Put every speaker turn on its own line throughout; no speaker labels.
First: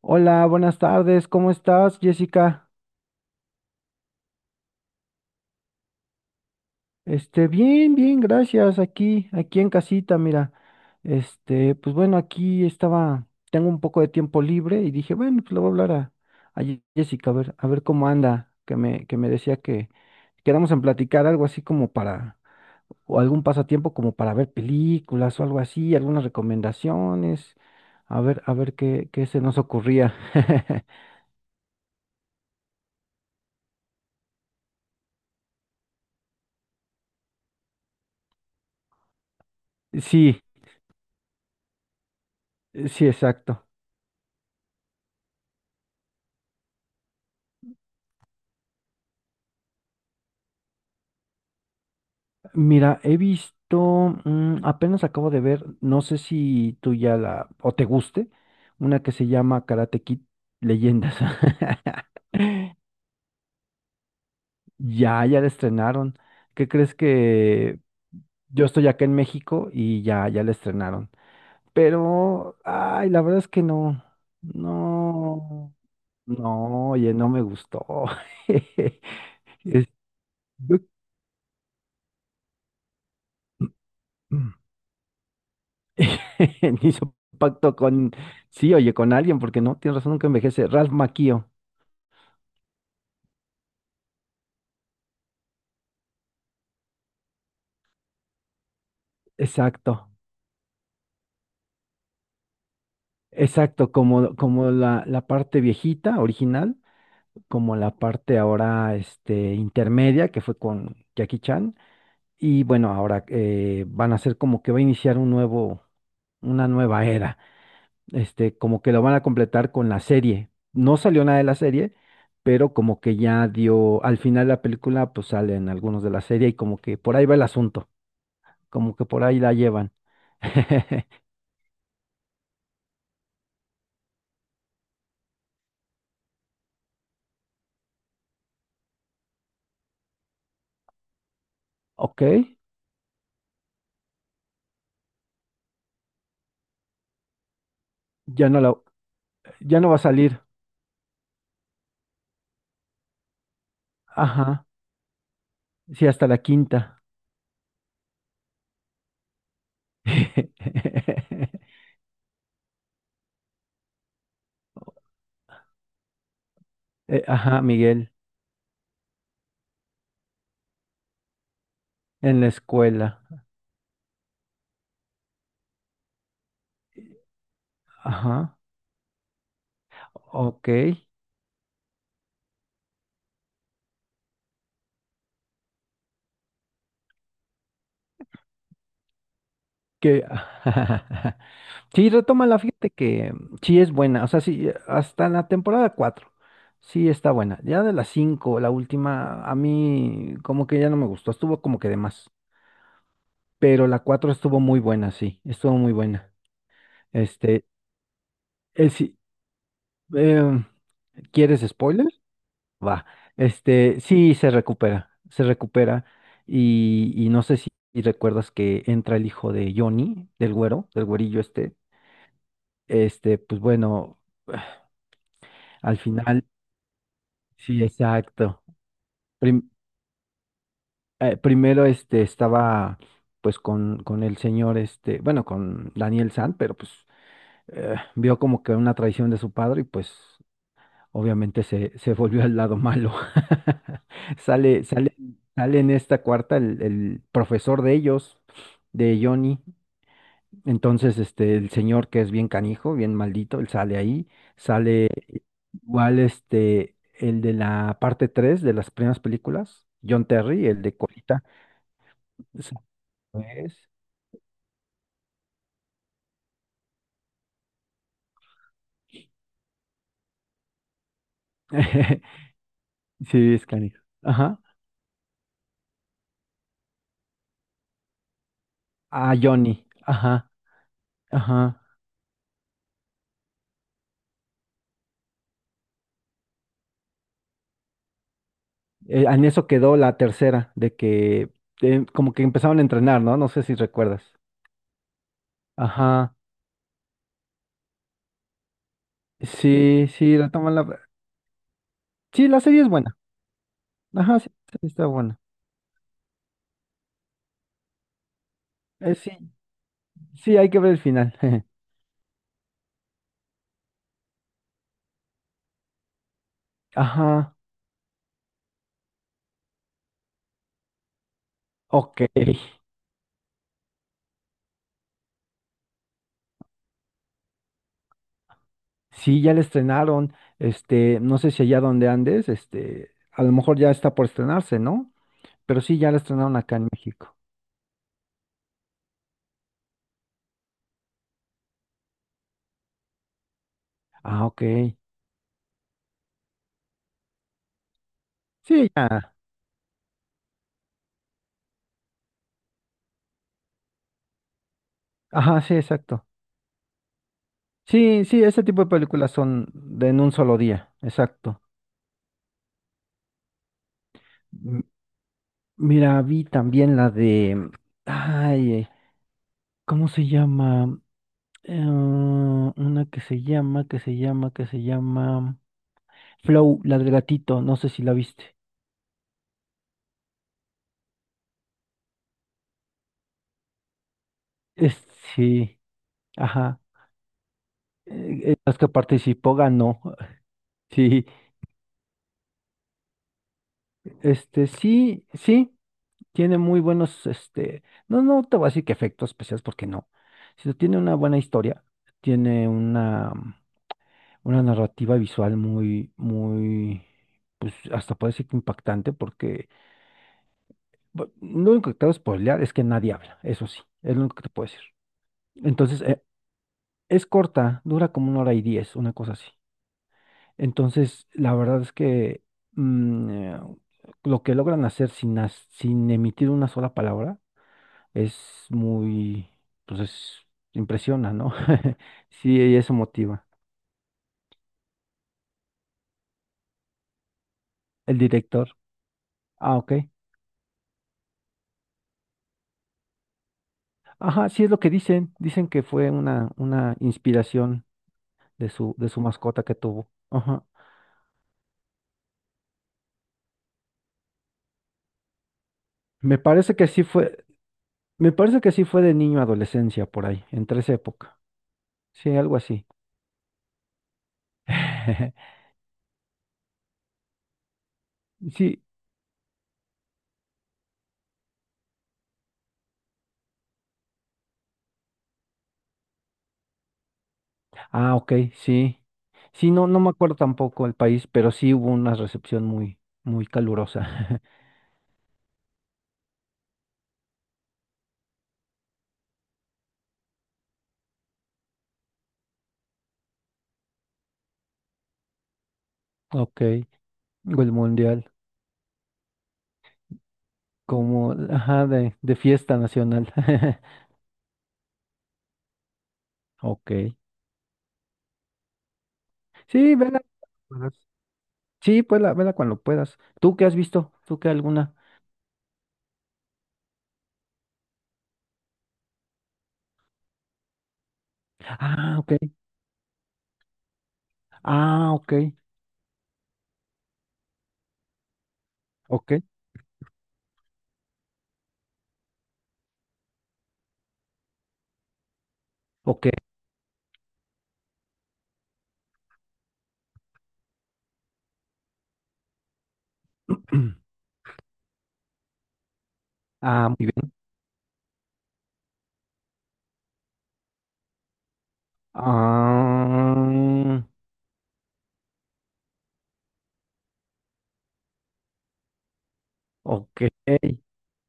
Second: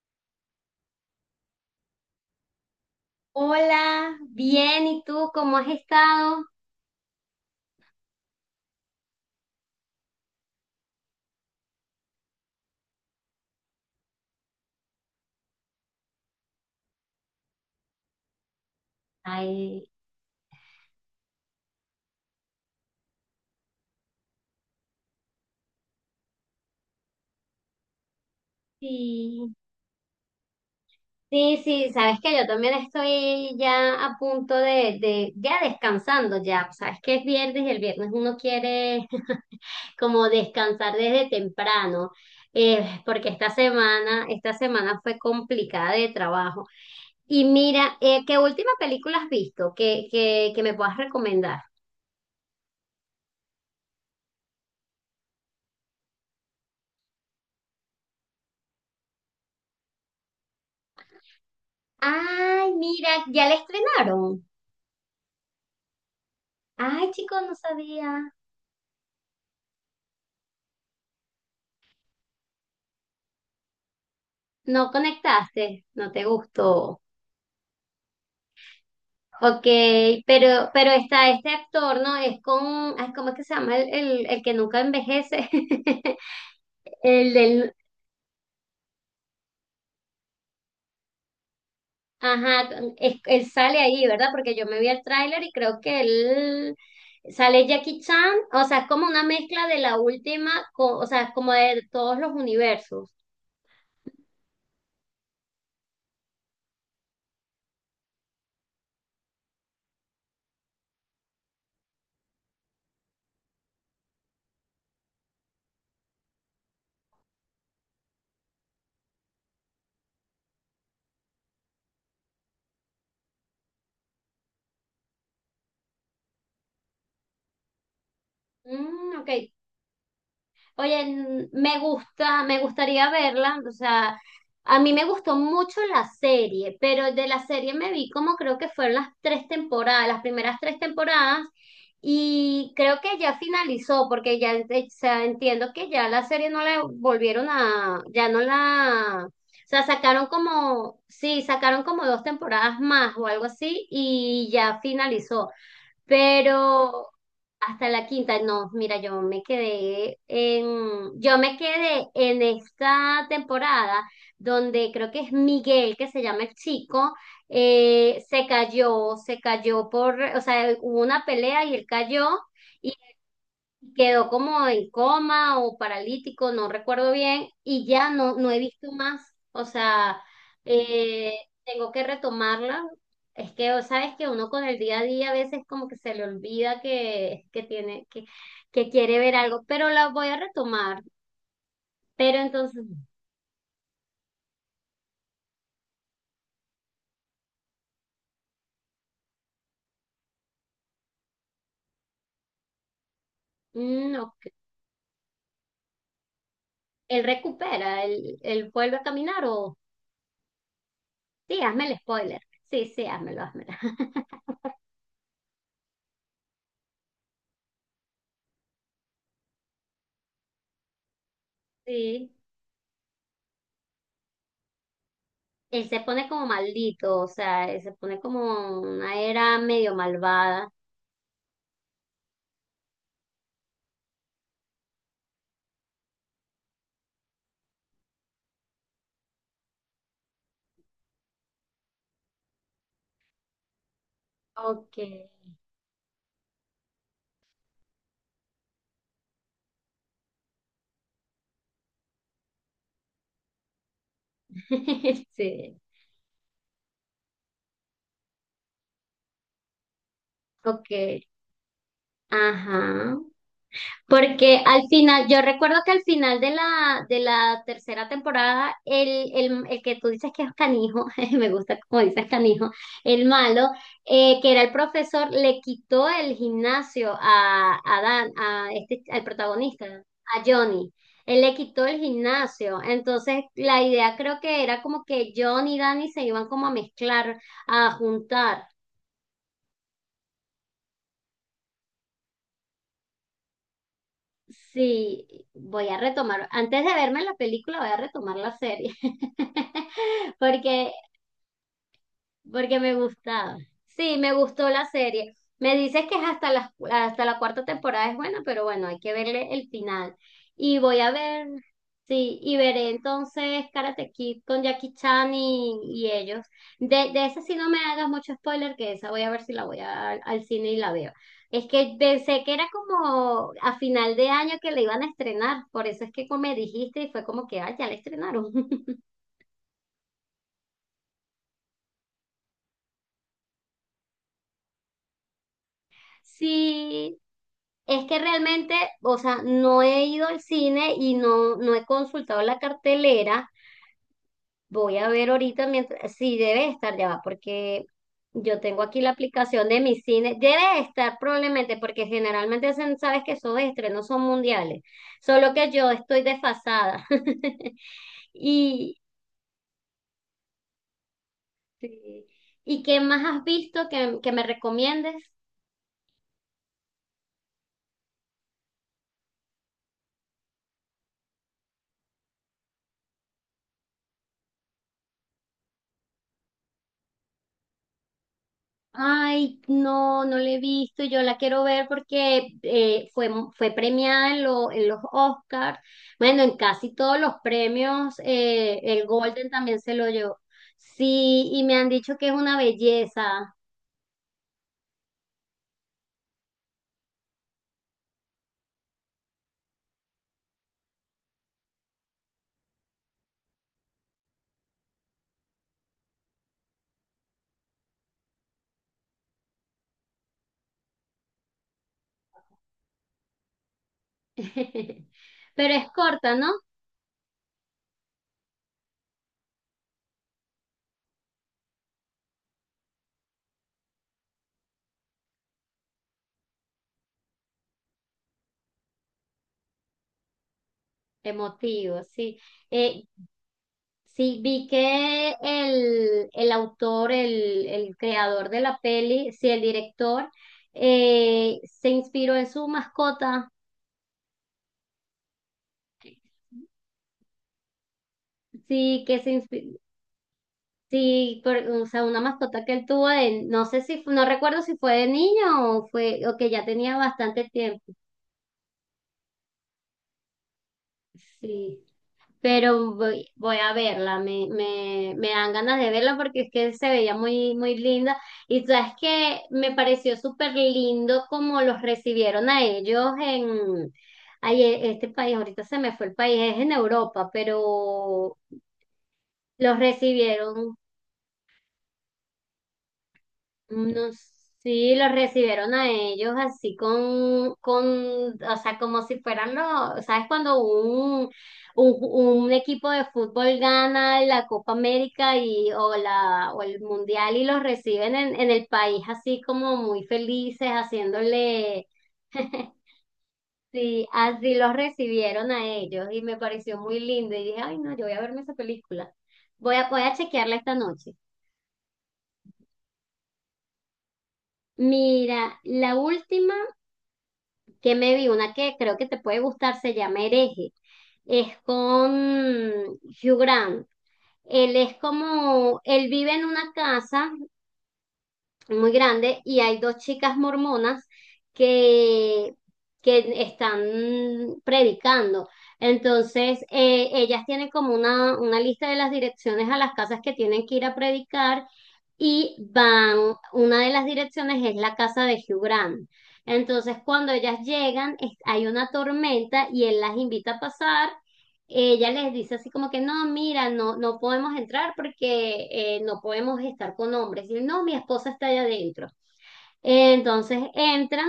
Hola, buenas tardes, ¿cómo estás, Jessica?
Hola, bien, ¿y tú cómo has estado?
Bien, bien, gracias, aquí en casita, mira. Pues bueno, aquí estaba, tengo un poco de tiempo libre y dije, bueno, pues le voy a hablar a Jessica, a ver cómo anda, que me decía
Ay,
que quedamos en platicar algo así como para, o algún pasatiempo como para ver películas o algo así, algunas recomendaciones, a ver qué se
sí,
nos ocurría.
sí, sí, sabes que yo también estoy ya a punto ya descansando ya, sabes que es viernes y el viernes uno quiere como
Sí,
descansar desde temprano,
sí,
porque
exacto.
esta semana fue complicada de trabajo. Y mira, ¿qué última película has visto que me puedas recomendar?
Mira, he visto, apenas acabo de ver, no sé si tú ya la, o te guste, una que se llama Karate Kid Leyendas.
Ay, mira, ya la estrenaron.
Ya, ya la estrenaron. ¿Qué crees
Ay, chicos, no
que
sabía.
yo estoy acá en México y ya, ya la estrenaron? Pero, ay, la verdad es que no,
No
no,
conectaste, no te
no,
gustó.
oye, no me gustó.
Ok,
Es-
pero,
yo-
pero está este actor, ¿no? Es con, ay, ¿cómo es que se llama? El que nunca envejece.
Hizo
El del,
pacto con, sí, oye, con alguien, porque no, tienes razón, nunca envejece. Ralph Macchio,
ajá, él sale ahí, ¿verdad? Porque yo me vi el tráiler y creo que él sale Jackie Chan, o sea, es como una mezcla de la
exacto,
última, o sea, como de todos los universos.
exacto, como la parte viejita, original, como la parte ahora, intermedia, que fue con Jackie Chan. Y bueno, ahora van a ser como que va a iniciar una nueva era. Como que lo van a completar con la serie. No salió nada de la serie, pero como que ya dio, al final de la película, pues salen algunos de la serie y como que por ahí va el asunto. Como que
Mm,
por
ok.
ahí la llevan.
Oye, me gusta, me gustaría verla, o sea, a mí me gustó mucho la serie, pero de la serie me vi como creo que fueron las tres temporadas, las primeras tres temporadas,
Ok,
y creo que ya finalizó, porque ya, o sea, entiendo que ya la serie no la volvieron a, ya no
ya no la,
la, o
ya
sea,
no va a
sacaron
salir.
como, sí, sacaron como dos temporadas más o algo así, y
Ajá,
ya finalizó.
sí, hasta la quinta.
Pero hasta la quinta, no, mira, yo me quedé en, yo me quedé en esta temporada donde creo que es Miguel, que se llama el chico,
Ajá, Miguel,
se cayó por, o sea, hubo una pelea y él cayó.
en la
Y
escuela.
quedó como en coma o paralítico, no recuerdo bien, y ya no, no
Ajá,
he visto más. O sea,
ok.
eh, tengo que retomarla. Es que, o sabes que uno con el día a día a veces como que se le olvida que tiene, que quiere ver algo, pero la
Que...
voy a retomar.
Sí,
Pero
retómala,
entonces,
fíjate que sí es buena, o sea, sí, hasta la temporada 4, sí está buena. Ya de la 5 la última, a mí como que ya no me gustó, estuvo como que de más, pero la
mm,
4
ok.
estuvo muy buena, sí, estuvo muy buena.
Él
Este,
recupera, él
Eh,
vuelve a
sí,
caminar o
em,
sí,
¿quieres
hazme el
spoiler?
spoiler. Sí,
Va.
sí, házmelo, házmelo.
Sí, se recupera, se recupera. Y no sé si recuerdas que entra el hijo de Johnny, del güero, del güerillo este.
Sí.
Pues bueno,
Él
al
se pone como
final,
maldito, o sea, él
sí,
se pone
exacto.
como una era
Prim-
medio malvada.
primero estaba pues con el señor, bueno, con Daniel San, pero pues vio como que una traición de su padre y pues obviamente se volvió al lado malo. Sale,
Ok.
sale, sale en esta cuarta el profesor de ellos, de Johnny. Entonces, el señor que es bien canijo, bien maldito, él sale ahí. Sale
Sí,
igual el de la parte 3 de las primeras películas, John Terry, el de
ok.
Colita. Ese
Ajá.
es.
Porque al final, yo recuerdo que al final de la tercera temporada, el que tú dices que es canijo, me gusta como dices canijo, el
Sí, es
malo,
canijo.
que
Ajá.
era el profesor, le quitó el gimnasio a Dan, a este, al
A Johnny.
protagonista, a
Ajá.
Johnny. Él le
Ajá.
quitó el gimnasio. Entonces, la idea creo que era como que Johnny y Danny se iban como a mezclar, a juntar.
En eso quedó la tercera, de que como que empezaban a entrenar, ¿no? No sé si recuerdas.
Sí, voy a
Ajá.
retomar, antes de verme la película, voy a retomar la serie,
Sí, sí, retoman
porque
la... Sí, la
porque
serie es
me
buena.
gustaba. Sí, me
Ajá, sí,
gustó
la
la
serie está
serie.
buena.
Me dices que es hasta la cuarta temporada es buena, pero bueno, hay que verle
Sí,
el final.
sí, hay
Y
que ver el
voy a
final.
ver, sí, y veré entonces Karate Kid con Jackie Chan y ellos. De esa
Ajá.
sí no me hagas mucho spoiler, que esa voy a ver si la al cine y la veo. Es que
Ok.
pensé que era como a final de año que la iban a estrenar, por eso es que como me dijiste y fue como que, ah, ya la estrenaron.
Sí, ya la estrenaron. No sé si allá donde andes, a lo mejor ya está por estrenarse, ¿no? Pero sí, ya la estrenaron acá en
Sí.
México.
Es que realmente, o sea, no he ido al cine y no, no he consultado la cartelera.
Ah, ok.
Voy a ver ahorita mientras, sí, debe estar ya va, porque yo tengo
Sí,
aquí la
ya.
aplicación de mi cine. Debe estar probablemente, porque generalmente sabes que esos estrenos son mundiales. Solo
Ajá,
que
sí,
yo estoy
exacto.
desfasada.
Sí, sí, ese tipo de
Y,
películas son de en un solo día, exacto.
sí. ¿Y qué más has visto que me
M-
recomiendes?
Mira, vi también la de, ay, ¿cómo se llama? Una que se llama, Flow, la del gatito, no sé si la viste.
Ay, no, no la he visto, yo la quiero ver porque fue, fue premiada en, en los
Es,
Oscars,
sí,
bueno, en
ajá.
casi todos los premios,
Las que
el Golden
participó
también se
ganó.
lo llevó.
Sí,
Sí, y me han dicho que es una belleza,
sí, sí. Tiene muy buenos, no, no te voy a decir que efectos especiales porque no, sino tiene una buena historia, tiene una narrativa visual muy, muy, pues hasta puede ser que impactante porque lo único que te voy a spoilear es que nadie habla, eso sí, es lo único que te puedo decir.
pero es
Entonces,
corta, ¿no?
es corta, dura como una hora y 10, una cosa así. Entonces, la verdad es que mm, eh, lo que logran hacer sin emitir una sola palabra es muy, pues es, impresiona, ¿no?
Emotivo, sí.
Sí, y eso
Eh,
motiva.
sí, vi que el autor, el
El
creador de
director.
la peli, sí, el
Ah, ok.
director, se inspiró en su mascota.
Ajá, sí es lo que dicen. Dicen que fue una inspiración de su,
Sí,
de su mascota que tuvo. Ajá.
sí, o sea, una mascota que él tuvo de, no sé si, no recuerdo si fue de niño o fue, o
Me
que ya
parece que
tenía
sí fue,
bastante tiempo.
Me parece que sí fue de niño a adolescencia por ahí, entre esa época.
Sí,
Sí, algo así.
pero voy, voy a verla, me dan ganas de verla porque es que se veía muy, muy linda. Y
Sí.
sabes que me pareció súper lindo como los recibieron a ellos en, ay, este país, ahorita se me fue el país, es en Europa,
Ah, ok,
pero
sí. Sí,
los
no, no me acuerdo
recibieron.
tampoco el país, pero sí hubo una recepción muy, muy
No,
calurosa.
sí, los recibieron a ellos así con, o sea, como si fueran los, ¿sabes? Cuando un, un equipo de fútbol gana la Copa América y, o la,
Ok,
o el Mundial y los
el
reciben
mundial.
en el país así como muy felices,
Como,
haciéndole,
ajá, de fiesta nacional.
sí, así los recibieron a ellos y me pareció muy
Ok.
lindo y dije, ay, no, yo voy a verme esa película. Voy a,
Sí,
voy a
vela.
chequearla esta noche.
Sí, vela, vela cuando puedas. ¿Tú qué has visto? ¿Tú qué alguna?
Mira, la última que me vi una que creo que te puede gustar, se llama Hereje. Es con
Ah, ok.
Hugh Grant. Él es
Ah, ok.
como, él vive en una casa muy
Ok.
grande y hay dos chicas mormonas que, que están predicando.
Ok.
Entonces, ellas tienen como una lista de las direcciones a las casas que tienen que ir a predicar y van, una de las direcciones es la casa de Hugh Grant.
Ah,
Entonces,
muy
cuando
bien.
ellas llegan, hay una tormenta y él las invita a pasar. Ella les dice así como que no, mira, no,
Ah,
no podemos entrar porque no podemos estar con hombres. Y no, mi esposa está allá adentro.
ok.
Entonces entran,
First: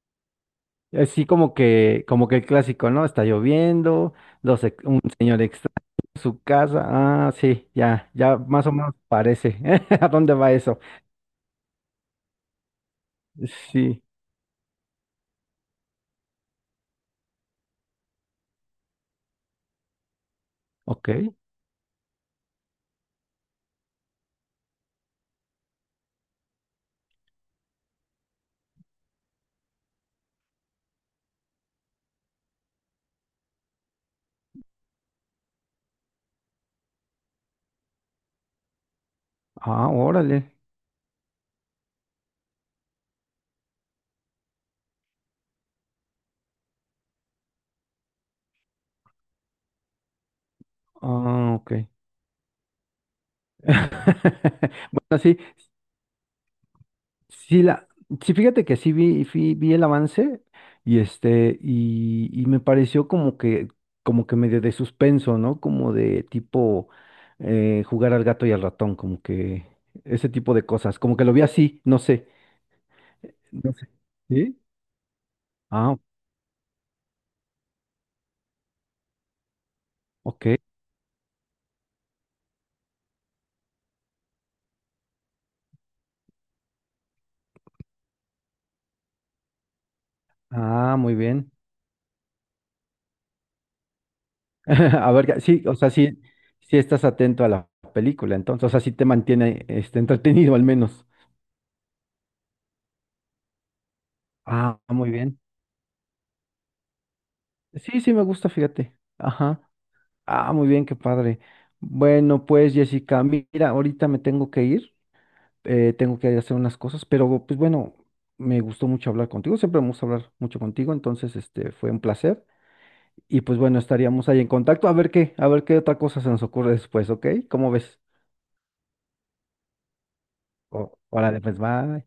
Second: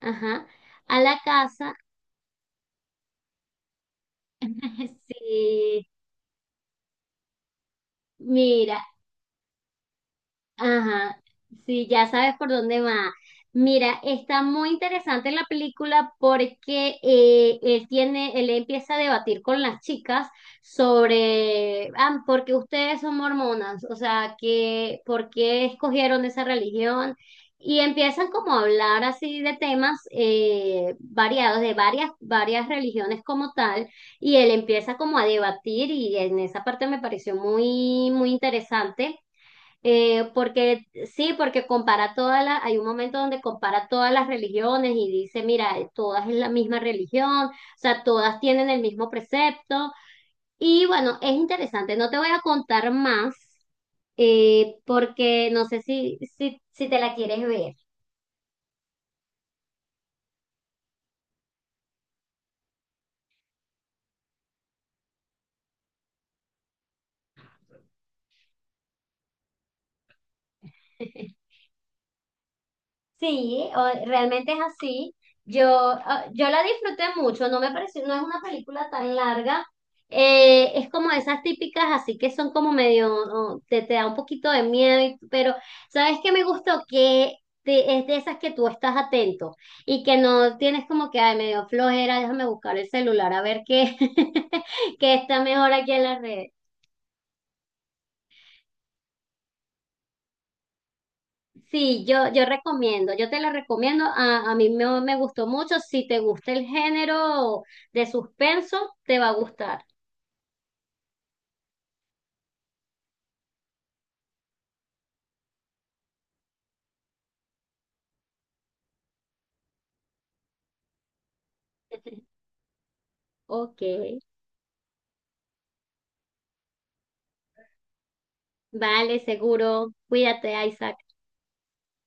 ajá, a la
Así
casa.
como que el clásico, ¿no? Está lloviendo, un señor extraño
Sí,
en su casa. Ah, sí, ya, ya más o
mira,
menos parece. ¿A dónde va eso?
ajá, sí, ya sabes por dónde va. Mira,
Sí.
está muy interesante la película porque él tiene, él empieza a debatir con las chicas
Ok.
sobre, ah, porque ustedes son mormonas, o sea, que, ¿por qué escogieron esa religión? Y empiezan como a hablar así de temas variados, de varias, varias religiones como tal, y él empieza como a debatir y en esa parte me pareció muy, muy interesante.
Ah, órale.
Porque sí, porque compara todas las, hay un momento donde compara todas las religiones y dice, mira, todas es la misma religión, o sea, todas tienen el mismo precepto. Y bueno, es
Ah, ok.
interesante, no te voy a contar más,
Bueno, sí,
porque no sé si te la quieres
sí
ver.
la, sí, fíjate que sí vi el avance y y me pareció como que medio de suspenso, ¿no? Como de tipo jugar al gato y al ratón, como que ese tipo de cosas, como que lo vi así, no sé.
Sí,
No sé.
realmente
¿Sí?
es así. Yo,
Ah,
ah, yo la disfruté mucho, no me pareció, no es una película tan larga.
ok.
Es como esas típicas, así que son como medio, oh, te da un poquito de miedo, pero ¿sabes qué me gustó? Que es de esas que tú estás atento y que no tienes
Ah,
como
muy
que, ay,
bien.
medio flojera, déjame buscar el celular a ver qué,
A
qué
ver,
está
sí,
mejor
o sea,
aquí en la
sí,
red.
sí estás atento a la película, entonces, o sea, sí te mantiene entretenido al menos.
Sí, yo recomiendo, yo te la recomiendo, a mí
Ah,
me,
muy
me
bien.
gustó mucho, si te gusta el género
Sí,
de
sí, me gusta,
suspenso,
fíjate.
te va a
Ajá.
gustar.
Ah, muy bien, qué padre. Bueno, pues Jessica, mira, ahorita me tengo que ir, tengo que hacer unas cosas, pero pues bueno, me gustó mucho hablar contigo, siempre me gusta hablar mucho contigo, entonces este fue un placer y pues bueno,
Ok,
estaríamos ahí en contacto a ver qué otra cosa se nos ocurre después, ¿ok? ¿Cómo ves?
vale, seguro, cuídate, Isaac.
Órale, pues bye.